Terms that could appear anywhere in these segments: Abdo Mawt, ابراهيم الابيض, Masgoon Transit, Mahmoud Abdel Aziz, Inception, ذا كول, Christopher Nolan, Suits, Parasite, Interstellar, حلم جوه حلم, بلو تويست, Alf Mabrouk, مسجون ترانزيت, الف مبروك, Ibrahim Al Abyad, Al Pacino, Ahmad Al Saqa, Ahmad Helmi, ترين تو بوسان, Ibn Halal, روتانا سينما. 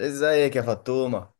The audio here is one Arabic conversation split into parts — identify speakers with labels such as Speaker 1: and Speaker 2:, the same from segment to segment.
Speaker 1: ازيك يا فطومة؟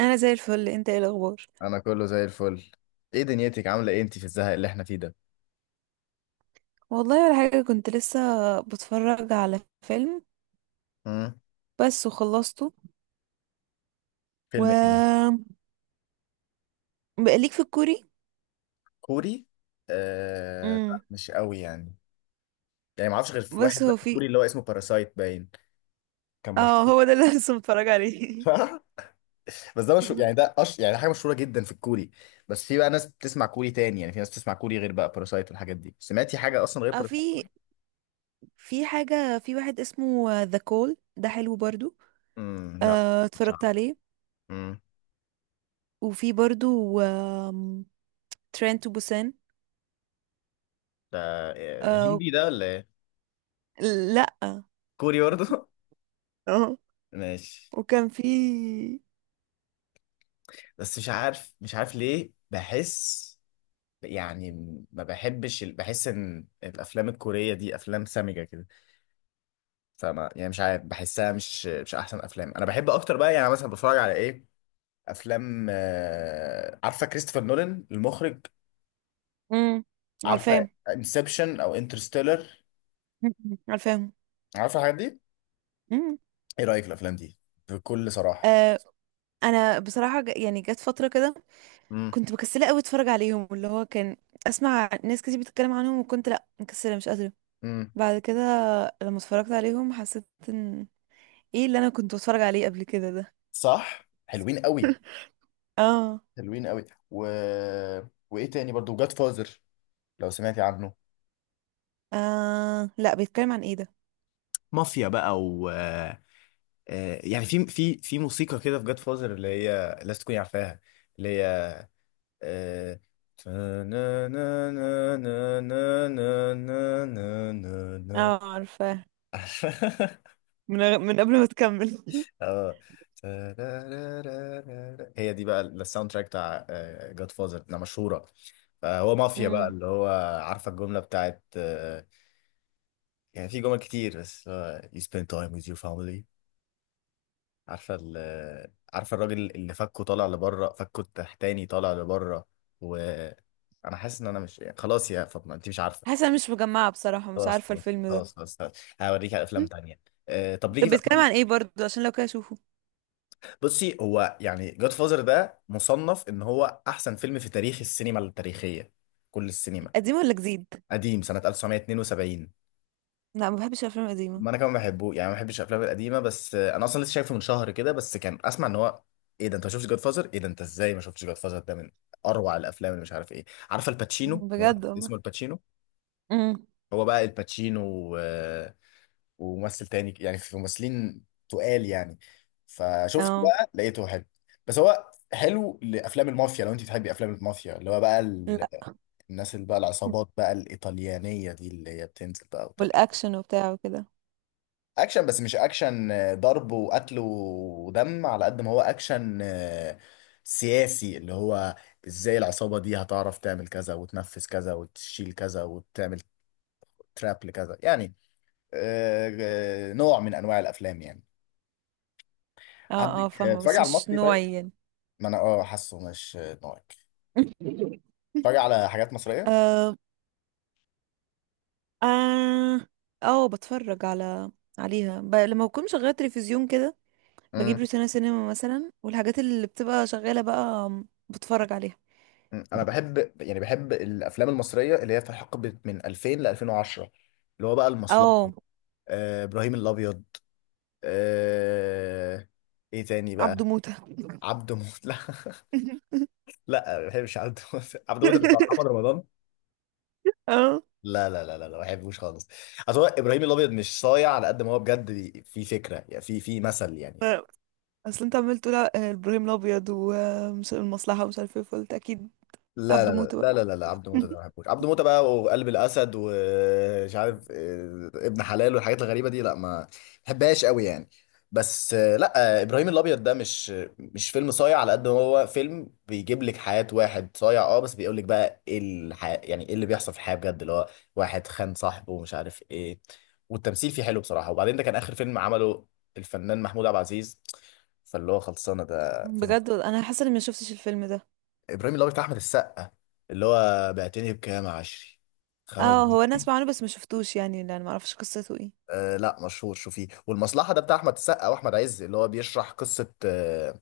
Speaker 2: انا زي الفل، انت ايه الاخبار؟
Speaker 1: انا كله زي الفل. ايه دنيتك؟ عاملة ايه انت في الزهق اللي احنا فيه ده؟
Speaker 2: والله ولا حاجه، كنت لسه بتفرج على فيلم
Speaker 1: امم
Speaker 2: بس وخلصته.
Speaker 1: فيلم ايه ده؟
Speaker 2: و بقى ليك في الكوري؟
Speaker 1: كوري؟
Speaker 2: امم
Speaker 1: لا، مش قوي يعني. يعني ما اعرفش غير في
Speaker 2: بس
Speaker 1: واحد بس
Speaker 2: هو في.
Speaker 1: كوري اللي هو اسمه باراسايت، باين كان
Speaker 2: اه،
Speaker 1: مشهور.
Speaker 2: هو ده اللي لسه متفرج عليه.
Speaker 1: بس ده مشهور، يعني ده يعني ده حاجة مشهورة جدا في الكوري. بس في بقى ناس بتسمع كوري تاني، يعني في ناس بتسمع كوري غير بقى باراسايت والحاجات دي؟ سمعتي حاجة اصلا غير
Speaker 2: اه،
Speaker 1: باراسايت؟
Speaker 2: في حاجه، في واحد اسمه ذا كول، ده حلو برضو.
Speaker 1: امم، لا.
Speaker 2: آه
Speaker 1: مش عارف.
Speaker 2: اتفرجت عليه.
Speaker 1: امم.
Speaker 2: وفي برضو ترين تو بوسان.
Speaker 1: ده إيه،
Speaker 2: آه.
Speaker 1: هندي ده ولا ايه؟
Speaker 2: لا.
Speaker 1: كوري برضه؟
Speaker 2: اه.
Speaker 1: ماشي.
Speaker 2: وكان في.
Speaker 1: بس مش عارف ليه بحس، يعني ما بحبش ال- بحس ان الافلام الكوريه دي افلام سامجه كده، فما يعني مش عارف، بحسها مش احسن افلام. انا بحب اكتر بقى يعني مثلا بتفرج على ايه؟ افلام، عارفه كريستوفر نولان المخرج؟
Speaker 2: امم
Speaker 1: عارفه
Speaker 2: عارفاهم،
Speaker 1: انسبشن او انترستيلر؟
Speaker 2: عارفاهم.
Speaker 1: عارفه الحاجات دي؟
Speaker 2: مم.
Speaker 1: ايه رايك في الافلام دي بكل صراحه؟
Speaker 2: آه، انا بصراحه يعني جت فتره كده
Speaker 1: امم
Speaker 2: كنت مكسله قوي اتفرج عليهم، اللي هو كان اسمع ناس كتير بتتكلم عنهم، وكنت لا مكسله مش قادره.
Speaker 1: امم،
Speaker 2: بعد كده لما اتفرجت عليهم حسيت ان ايه اللي انا كنت بتفرج عليه قبل كده ده.
Speaker 1: صح، حلوين قوي،
Speaker 2: اه.
Speaker 1: حلوين قوي. و... وايه تاني برضو؟ جاد فازر، لو سمعتي عنه.
Speaker 2: اه لا، بيتكلم عن ايه ده؟
Speaker 1: مافيا بقى، و آه، آه، يعني في موسيقى كده في جاد فازر اللي هي لازم تكوني عارفاها، اللي هي آه، تا- نا- نا- نا- نا- نا- نا- نا- نا- نا- نا.
Speaker 2: اه عارفاه. من قبل ما تكمل.
Speaker 1: اه، تا- را- را- را- را- را. هي دي بقى الساوند تراك بتاع جاد فازر ده، مشهوره. فهو مافيا بقى
Speaker 2: امم.
Speaker 1: اللي هو، عارفه الجمله بتاعت يعني في جمل كتير بس، you spend time with your family. عارفه عارفه الراجل اللي فكه طالع لبره، فكه التحتاني طالع لبره. و انا حاسس ان انا مش يعني، خلاص يا فاطمه، انت مش عارفه.
Speaker 2: حاسه أنا مش مجمعه بصراحه، مش
Speaker 1: خلاص
Speaker 2: عارفه
Speaker 1: خلاص
Speaker 2: الفيلم ده.
Speaker 1: خلاص خلاص خلاص. هوريك على افلام تانية. طب ليكي
Speaker 2: طب
Speaker 1: في
Speaker 2: بيتكلم
Speaker 1: افلام؟
Speaker 2: عن ايه برضو عشان لو كده اشوفه؟
Speaker 1: بصي، هو يعني جاد فازر ده مصنف ان هو احسن فيلم في تاريخ السينما التاريخيه، كل السينما.
Speaker 2: قديم ولا جديد؟
Speaker 1: قديم، سنه 1972.
Speaker 2: لا، ما بحبش الافلام القديمه.
Speaker 1: ما انا كمان بحبه يعني ما بحبش الافلام القديمه، بس انا اصلا لسه شايفه من شهر كده، بس كان اسمع ان هو، ايه ده انت ما شفتش جاد فازر؟ ايه ده انت ازاي ما شفتش جاد فازر؟ ده من اروع الافلام اللي مش عارف ايه. عارفه الباتشينو، ممثل
Speaker 2: بجد والله.
Speaker 1: اسمه الباتشينو؟
Speaker 2: امم.
Speaker 1: هو بقى الباتشينو، وممثل تاني، يعني في ممثلين تقال يعني. فشفت
Speaker 2: اه.
Speaker 1: بقى لقيته حلو. بس هو حلو لافلام المافيا، لو انت بتحبي افلام المافيا، اللي هو بقى
Speaker 2: لا.
Speaker 1: الناس اللي بقى العصابات بقى الايطاليانيه دي اللي هي بتنزل بقى وتعمل
Speaker 2: والاكشن وبتاع وكده.
Speaker 1: اكشن. بس مش اكشن ضرب وقتل ودم على قد ما هو اكشن سياسي، اللي هو ازاي العصابة دي هتعرف تعمل كذا وتنفذ كذا وتشيل كذا وتعمل تراب لكذا يعني. نوع من انواع الافلام يعني.
Speaker 2: اه. اه
Speaker 1: عندك،
Speaker 2: فاهمه،
Speaker 1: اتفرج
Speaker 2: بس
Speaker 1: على
Speaker 2: مش
Speaker 1: المصري طيب.
Speaker 2: نوعي يعني.
Speaker 1: ما انا اه حاسه مش نوعك. اتفرج على حاجات مصرية.
Speaker 2: اه. اه. بتفرج على عليها لما بكون شغاله تلفزيون كده بجيب
Speaker 1: امم.
Speaker 2: روتانا سينما مثلا، والحاجات اللي بتبقى شغاله بقى بتفرج عليها.
Speaker 1: انا بحب يعني، بحب الافلام المصرية اللي هي في حقبة من 2000 ل 2010، اللي هو بقى المصلحة،
Speaker 2: اه.
Speaker 1: ابراهيم الابيض، آه... ايه تاني بقى؟
Speaker 2: عبده موته.
Speaker 1: عبده موت. لا، لا، ما بحبش عبده موت. عبده موت اللي بتاع محمد رمضان؟
Speaker 2: اه.
Speaker 1: لا لا لا لا لا، ما بحبوش خالص. اصل هو ابراهيم الابيض مش صايع على قد ما هو بجد في فكره، يعني في مثل يعني.
Speaker 2: اصل انت عمال تقول ابراهيم الابيض والمصلحه ومش عارف ايه، فقلت اكيد
Speaker 1: لا
Speaker 2: عبده
Speaker 1: لا
Speaker 2: موته
Speaker 1: لا
Speaker 2: بقى.
Speaker 1: لا لا لا، عبد موتة ده ما بحبوش. عبد موتة بقى وقلب الاسد ومش عارف ابن حلال والحاجات الغريبه دي، لا، ما بحبهاش قوي يعني. بس لا، ابراهيم الابيض ده مش فيلم صايع على قد ما هو فيلم بيجيب لك حياه واحد صايع، اه بس بيقول لك بقى ايه الحياه، يعني ايه اللي بيحصل في الحياه بجد، اللي هو واحد خان صاحبه ومش عارف ايه. والتمثيل فيه حلو بصراحه، وبعدين ده كان اخر فيلم عمله الفنان محمود عبد العزيز، فاللي هو خلصانه ده فيلم
Speaker 2: بجد انا حاسه اني ما شفتش الفيلم ده.
Speaker 1: ابراهيم الابيض بتاع احمد السقا، اللي هو بعتني بكام يا عشري؟ خمس
Speaker 2: اه هو انا
Speaker 1: بنات
Speaker 2: اسمع عنه بس ما شفتوش، يعني لان ما اعرفش قصته ايه.
Speaker 1: آه لا، مشهور، شوفيه. والمصلحه ده بتاع احمد السقا واحمد عز، اللي هو بيشرح قصه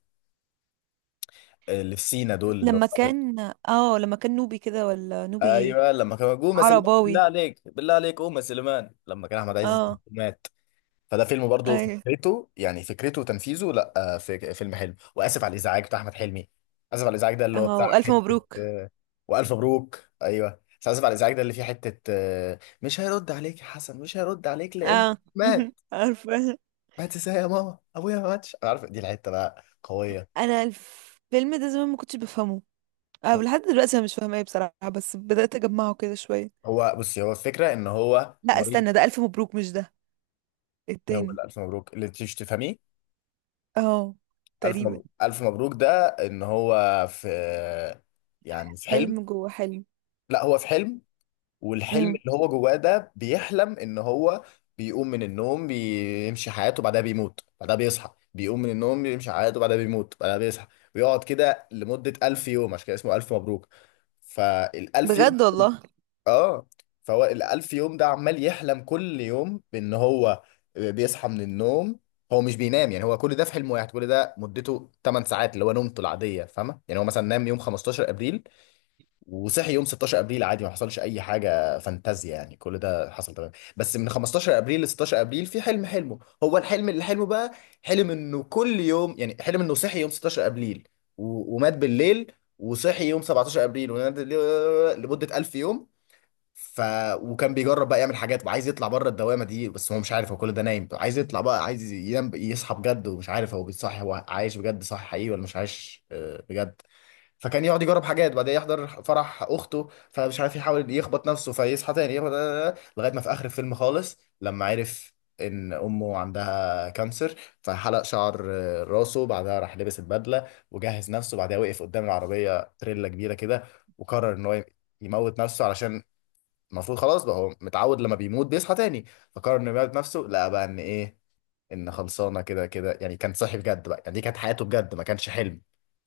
Speaker 1: اللي في سينا دول، اللي
Speaker 2: لما
Speaker 1: هو
Speaker 2: كان. اه لما كان نوبي كده، ولا نوبي ايه؟
Speaker 1: ايوه لما كان قوم يا سليمان، بالله
Speaker 2: عرباوي.
Speaker 1: عليك بالله عليك قوم يا سليمان، لما كان احمد عز
Speaker 2: اه.
Speaker 1: مات. فده فيلم برضه
Speaker 2: ايوه.
Speaker 1: فكرته، يعني فكرته وتنفيذه لا، فيلم حلو. واسف على الازعاج بتاع احمد حلمي، اسف على الازعاج ده اللي هو بتاع
Speaker 2: اه الف
Speaker 1: حته
Speaker 2: مبروك.
Speaker 1: والف مبروك، ايوه. بس اسف على الازعاج ده اللي فيه حته مش هيرد عليك يا حسن، مش هيرد عليك لان
Speaker 2: اه
Speaker 1: مات.
Speaker 2: عارفه.
Speaker 1: مات ازاي يا ماما، ابويا ما ماتش. انا عارف دي الحته بقى قويه.
Speaker 2: انا الفيلم ده زمان ما كنتش بفهمه. اه لحد دلوقتي انا مش فاهمه ايه بصراحه، بس بدات اجمعه كده شويه.
Speaker 1: هو بصي، هو الفكره ان هو
Speaker 2: لا
Speaker 1: مريض.
Speaker 2: استنى، ده الف مبروك مش ده،
Speaker 1: هو
Speaker 2: التاني.
Speaker 1: اللي الف مبروك اللي تيجي تفهميه.
Speaker 2: اه.
Speaker 1: الف
Speaker 2: تقريبا.
Speaker 1: مبروك، الف مبروك ده ان هو في، يعني في حلم.
Speaker 2: حلم جوه حلم.
Speaker 1: لا، هو في حلم، والحلم
Speaker 2: امم.
Speaker 1: اللي هو جواه ده بيحلم ان هو بيقوم من النوم، بيمشي حياته بعدها، بيموت بعدها، بيصحى، بيقوم من النوم، بيمشي حياته بعدها، بيموت بعدها، بيصحى، ويقعد كده لمدة 1000 يوم. عشان كده اسمه ألف مبروك. فالألف يوم،
Speaker 2: بجد والله.
Speaker 1: اه، فهو ال 1000 يوم ده عمال يحلم كل يوم بإن هو بيصحى من النوم. هو مش بينام يعني، هو كل ده في حلم واحد، كل ده مدته 8 ساعات اللي هو نومته العادية، فاهمة؟ يعني هو مثلا نام يوم 15 أبريل وصحي يوم 16 ابريل عادي، ما حصلش اي حاجه فانتازيا يعني، كل ده حصل تمام. بس من 15 ابريل ل 16 ابريل في حلم حلمه هو، الحلم اللي حلمه بقى، حلم انه كل يوم، يعني حلم انه صحي يوم 16 ابريل، ومات بالليل، وصحي يوم 17 ابريل، ونام بالليل لمده 1000 يوم. ف وكان بيجرب بقى يعمل حاجات وعايز يطلع بره الدوامه دي، بس هو مش عارف هو كل ده نايم. عايز يطلع بقى، عايز ينام يصحى بجد، ومش عارف هو بيصحي هو عايش بجد صح، حقيقي، ولا مش عايش بجد. فكان يقعد يجرب حاجات، بعدين يحضر فرح اخته، فمش عارف يحاول يخبط نفسه فيصحى تاني، يخبط لغايه ما في اخر الفيلم خالص لما عرف ان امه عندها كانسر. فحلق شعر راسه، بعدها راح لبس البدله وجهز نفسه، بعدها وقف قدام العربيه تريلا كبيره كده، وقرر ان هو يموت نفسه، علشان المفروض خلاص بقى هو متعود لما بيموت بيصحى تاني. فقرر انه يموت نفسه، لقى بقى ان ايه، ان خلصانه كده كده يعني، كان صاحي بجد بقى، يعني دي كانت حياته بجد، ما كانش حلم.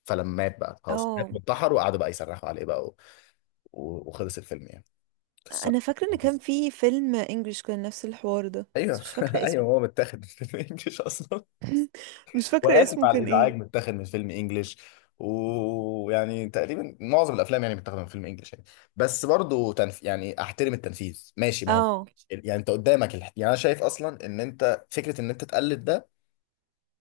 Speaker 1: فلما مات بقى، خلاص، مات
Speaker 2: اه.
Speaker 1: وانتحر، وقعدوا بقى يصرخوا عليه بقى وخلص الفيلم يعني. قصه.
Speaker 2: انا فاكره ان كان في فيلم انجلش كان نفس الحوار ده، بس
Speaker 1: ايوه.
Speaker 2: مش فاكره
Speaker 1: ايوه،
Speaker 2: اسمه.
Speaker 1: هو متاخد من فيلم انجلش اصلا.
Speaker 2: مش فاكره
Speaker 1: واسف
Speaker 2: اسمه
Speaker 1: على
Speaker 2: كان
Speaker 1: الازعاج
Speaker 2: ايه.
Speaker 1: متاخد من فيلم انجلش. ويعني تقريبا معظم الافلام يعني متاخده من فيلم انجلش يعني، بس برضه يعني احترم التنفيذ، ماشي، ما هو
Speaker 2: اه.
Speaker 1: يعني انت قدامك يعني انا شايف اصلا ان انت فكره ان انت تقلد ده،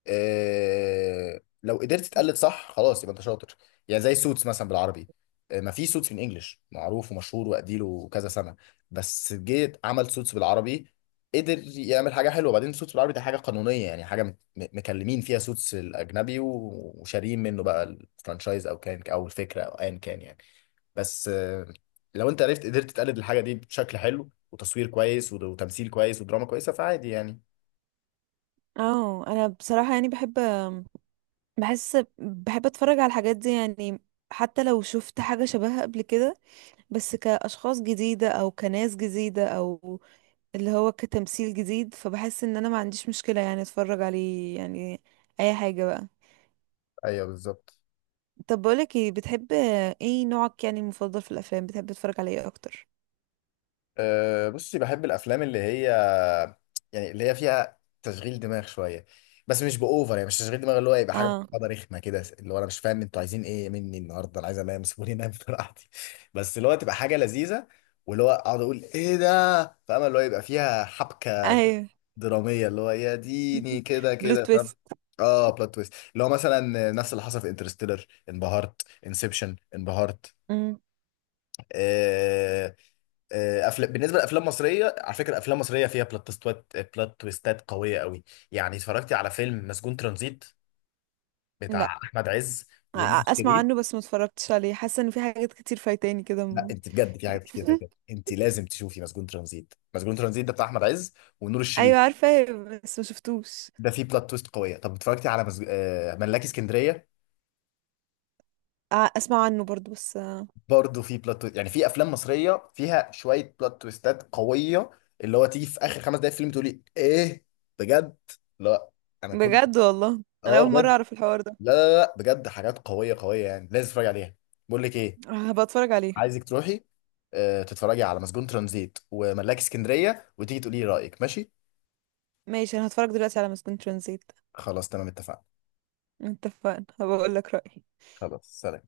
Speaker 1: لو قدرت تقلد صح، خلاص يبقى انت شاطر. يعني زي سوتس مثلا بالعربي، ما في سوتس بالانجلش معروف ومشهور واديله كذا سنه، بس جيت عمل سوتس بالعربي. قدر يعمل حاجه حلوه. بعدين سوتس بالعربي ده حاجه قانونيه، يعني حاجه مكلمين فيها سوتس الاجنبي وشاريين منه بقى الفرانشايز او كان، او الفكره او ايا كان يعني. بس لو انت عرفت قدرت تقلد الحاجه دي بشكل حلو، وتصوير كويس وتمثيل كويس ودراما كويسه، فعادي يعني.
Speaker 2: اه انا بصراحة يعني بحب، بحب اتفرج على الحاجات دي يعني، حتى لو شفت حاجة شبهها قبل كده، بس كأشخاص جديدة او كناس جديدة او اللي هو كتمثيل جديد، فبحس ان انا ما عنديش مشكلة يعني اتفرج عليه يعني، اي حاجة بقى.
Speaker 1: ايوه، بالظبط.
Speaker 2: طب بقولك ايه، بتحب ايه؟ نوعك يعني المفضل في الافلام بتحب تتفرج على ايه اكتر؟
Speaker 1: أه بصي، بحب الافلام اللي هي، يعني اللي هي فيها تشغيل دماغ شويه، بس مش باوفر. يعني مش تشغيل دماغ اللي هو يبقى حاجه
Speaker 2: اه.
Speaker 1: معقده رخمه كده، اللي هو انا مش فاهم انتوا عايزين ايه مني النهارده، انا عايز انام، سيبوني انام براحتي. بس اللي هو تبقى حاجه لذيذه، واللي هو اقعد اقول ايه ده، فاهم؟ اللي هو يبقى فيها حبكه
Speaker 2: ايوه.
Speaker 1: دراميه، اللي هو يا ديني كده
Speaker 2: بلو
Speaker 1: كده، فاهم؟
Speaker 2: تويست.
Speaker 1: اه، بلوت تويست، اللي هو مثلا نفس اللي حصل في انترستيلر، انبهرت، انسبشن، انبهرت.
Speaker 2: مم.
Speaker 1: آه، افلام، بالنسبه لافلام مصريه على فكره، افلام مصريه فيها بلوت تويستات، بلوت تويستات قويه قوي. يعني اتفرجتي على فيلم مسجون ترانزيت بتاع
Speaker 2: لا.
Speaker 1: احمد عز
Speaker 2: أ-
Speaker 1: ونور
Speaker 2: اسمع
Speaker 1: شريف؟
Speaker 2: عنه بس ما اتفرجتش عليه، حاسة ان في حاجات كتير فايتاني
Speaker 1: لا،
Speaker 2: كده.
Speaker 1: انت بجد في حاجات كتير فاتت، انت لازم تشوفي مسجون ترانزيت. مسجون ترانزيت ده بتاع احمد عز ونور الشريف.
Speaker 2: ايوه عارفه، بس ما شفتوش.
Speaker 1: ده فيه بلوت تويست قويه. طب اتفرجتي على مزج... آه، ملاكي اسكندريه؟
Speaker 2: ع- اسمع عنه برضو، بس آه،
Speaker 1: برضه فيه بلوت تويست، يعني في افلام مصريه فيها شويه بلوت تويستات قويه، اللي هو تيجي في اخر 5 دقايق فيلم تقولي ايه؟ بجد، لا، انا كل،
Speaker 2: بجد والله انا
Speaker 1: اه
Speaker 2: اول مره
Speaker 1: بجد،
Speaker 2: اعرف الحوار ده.
Speaker 1: لا لا لا بجد، حاجات قويه قويه يعني، لازم تتفرج عليها. بقول لك ايه،
Speaker 2: هبقى اتفرج عليه.
Speaker 1: عايزك تروحي تتفرجي على مسجون ترانزيت وملاك اسكندريه، وتيجي تقولي لي رايك، ماشي؟
Speaker 2: ماشي، انا هتفرج دلوقتي على مسجون ترانزيت.
Speaker 1: خلاص تمام، اتفقنا.
Speaker 2: اتفقنا، هبقى اقول لك رايي.
Speaker 1: خلاص، سلام.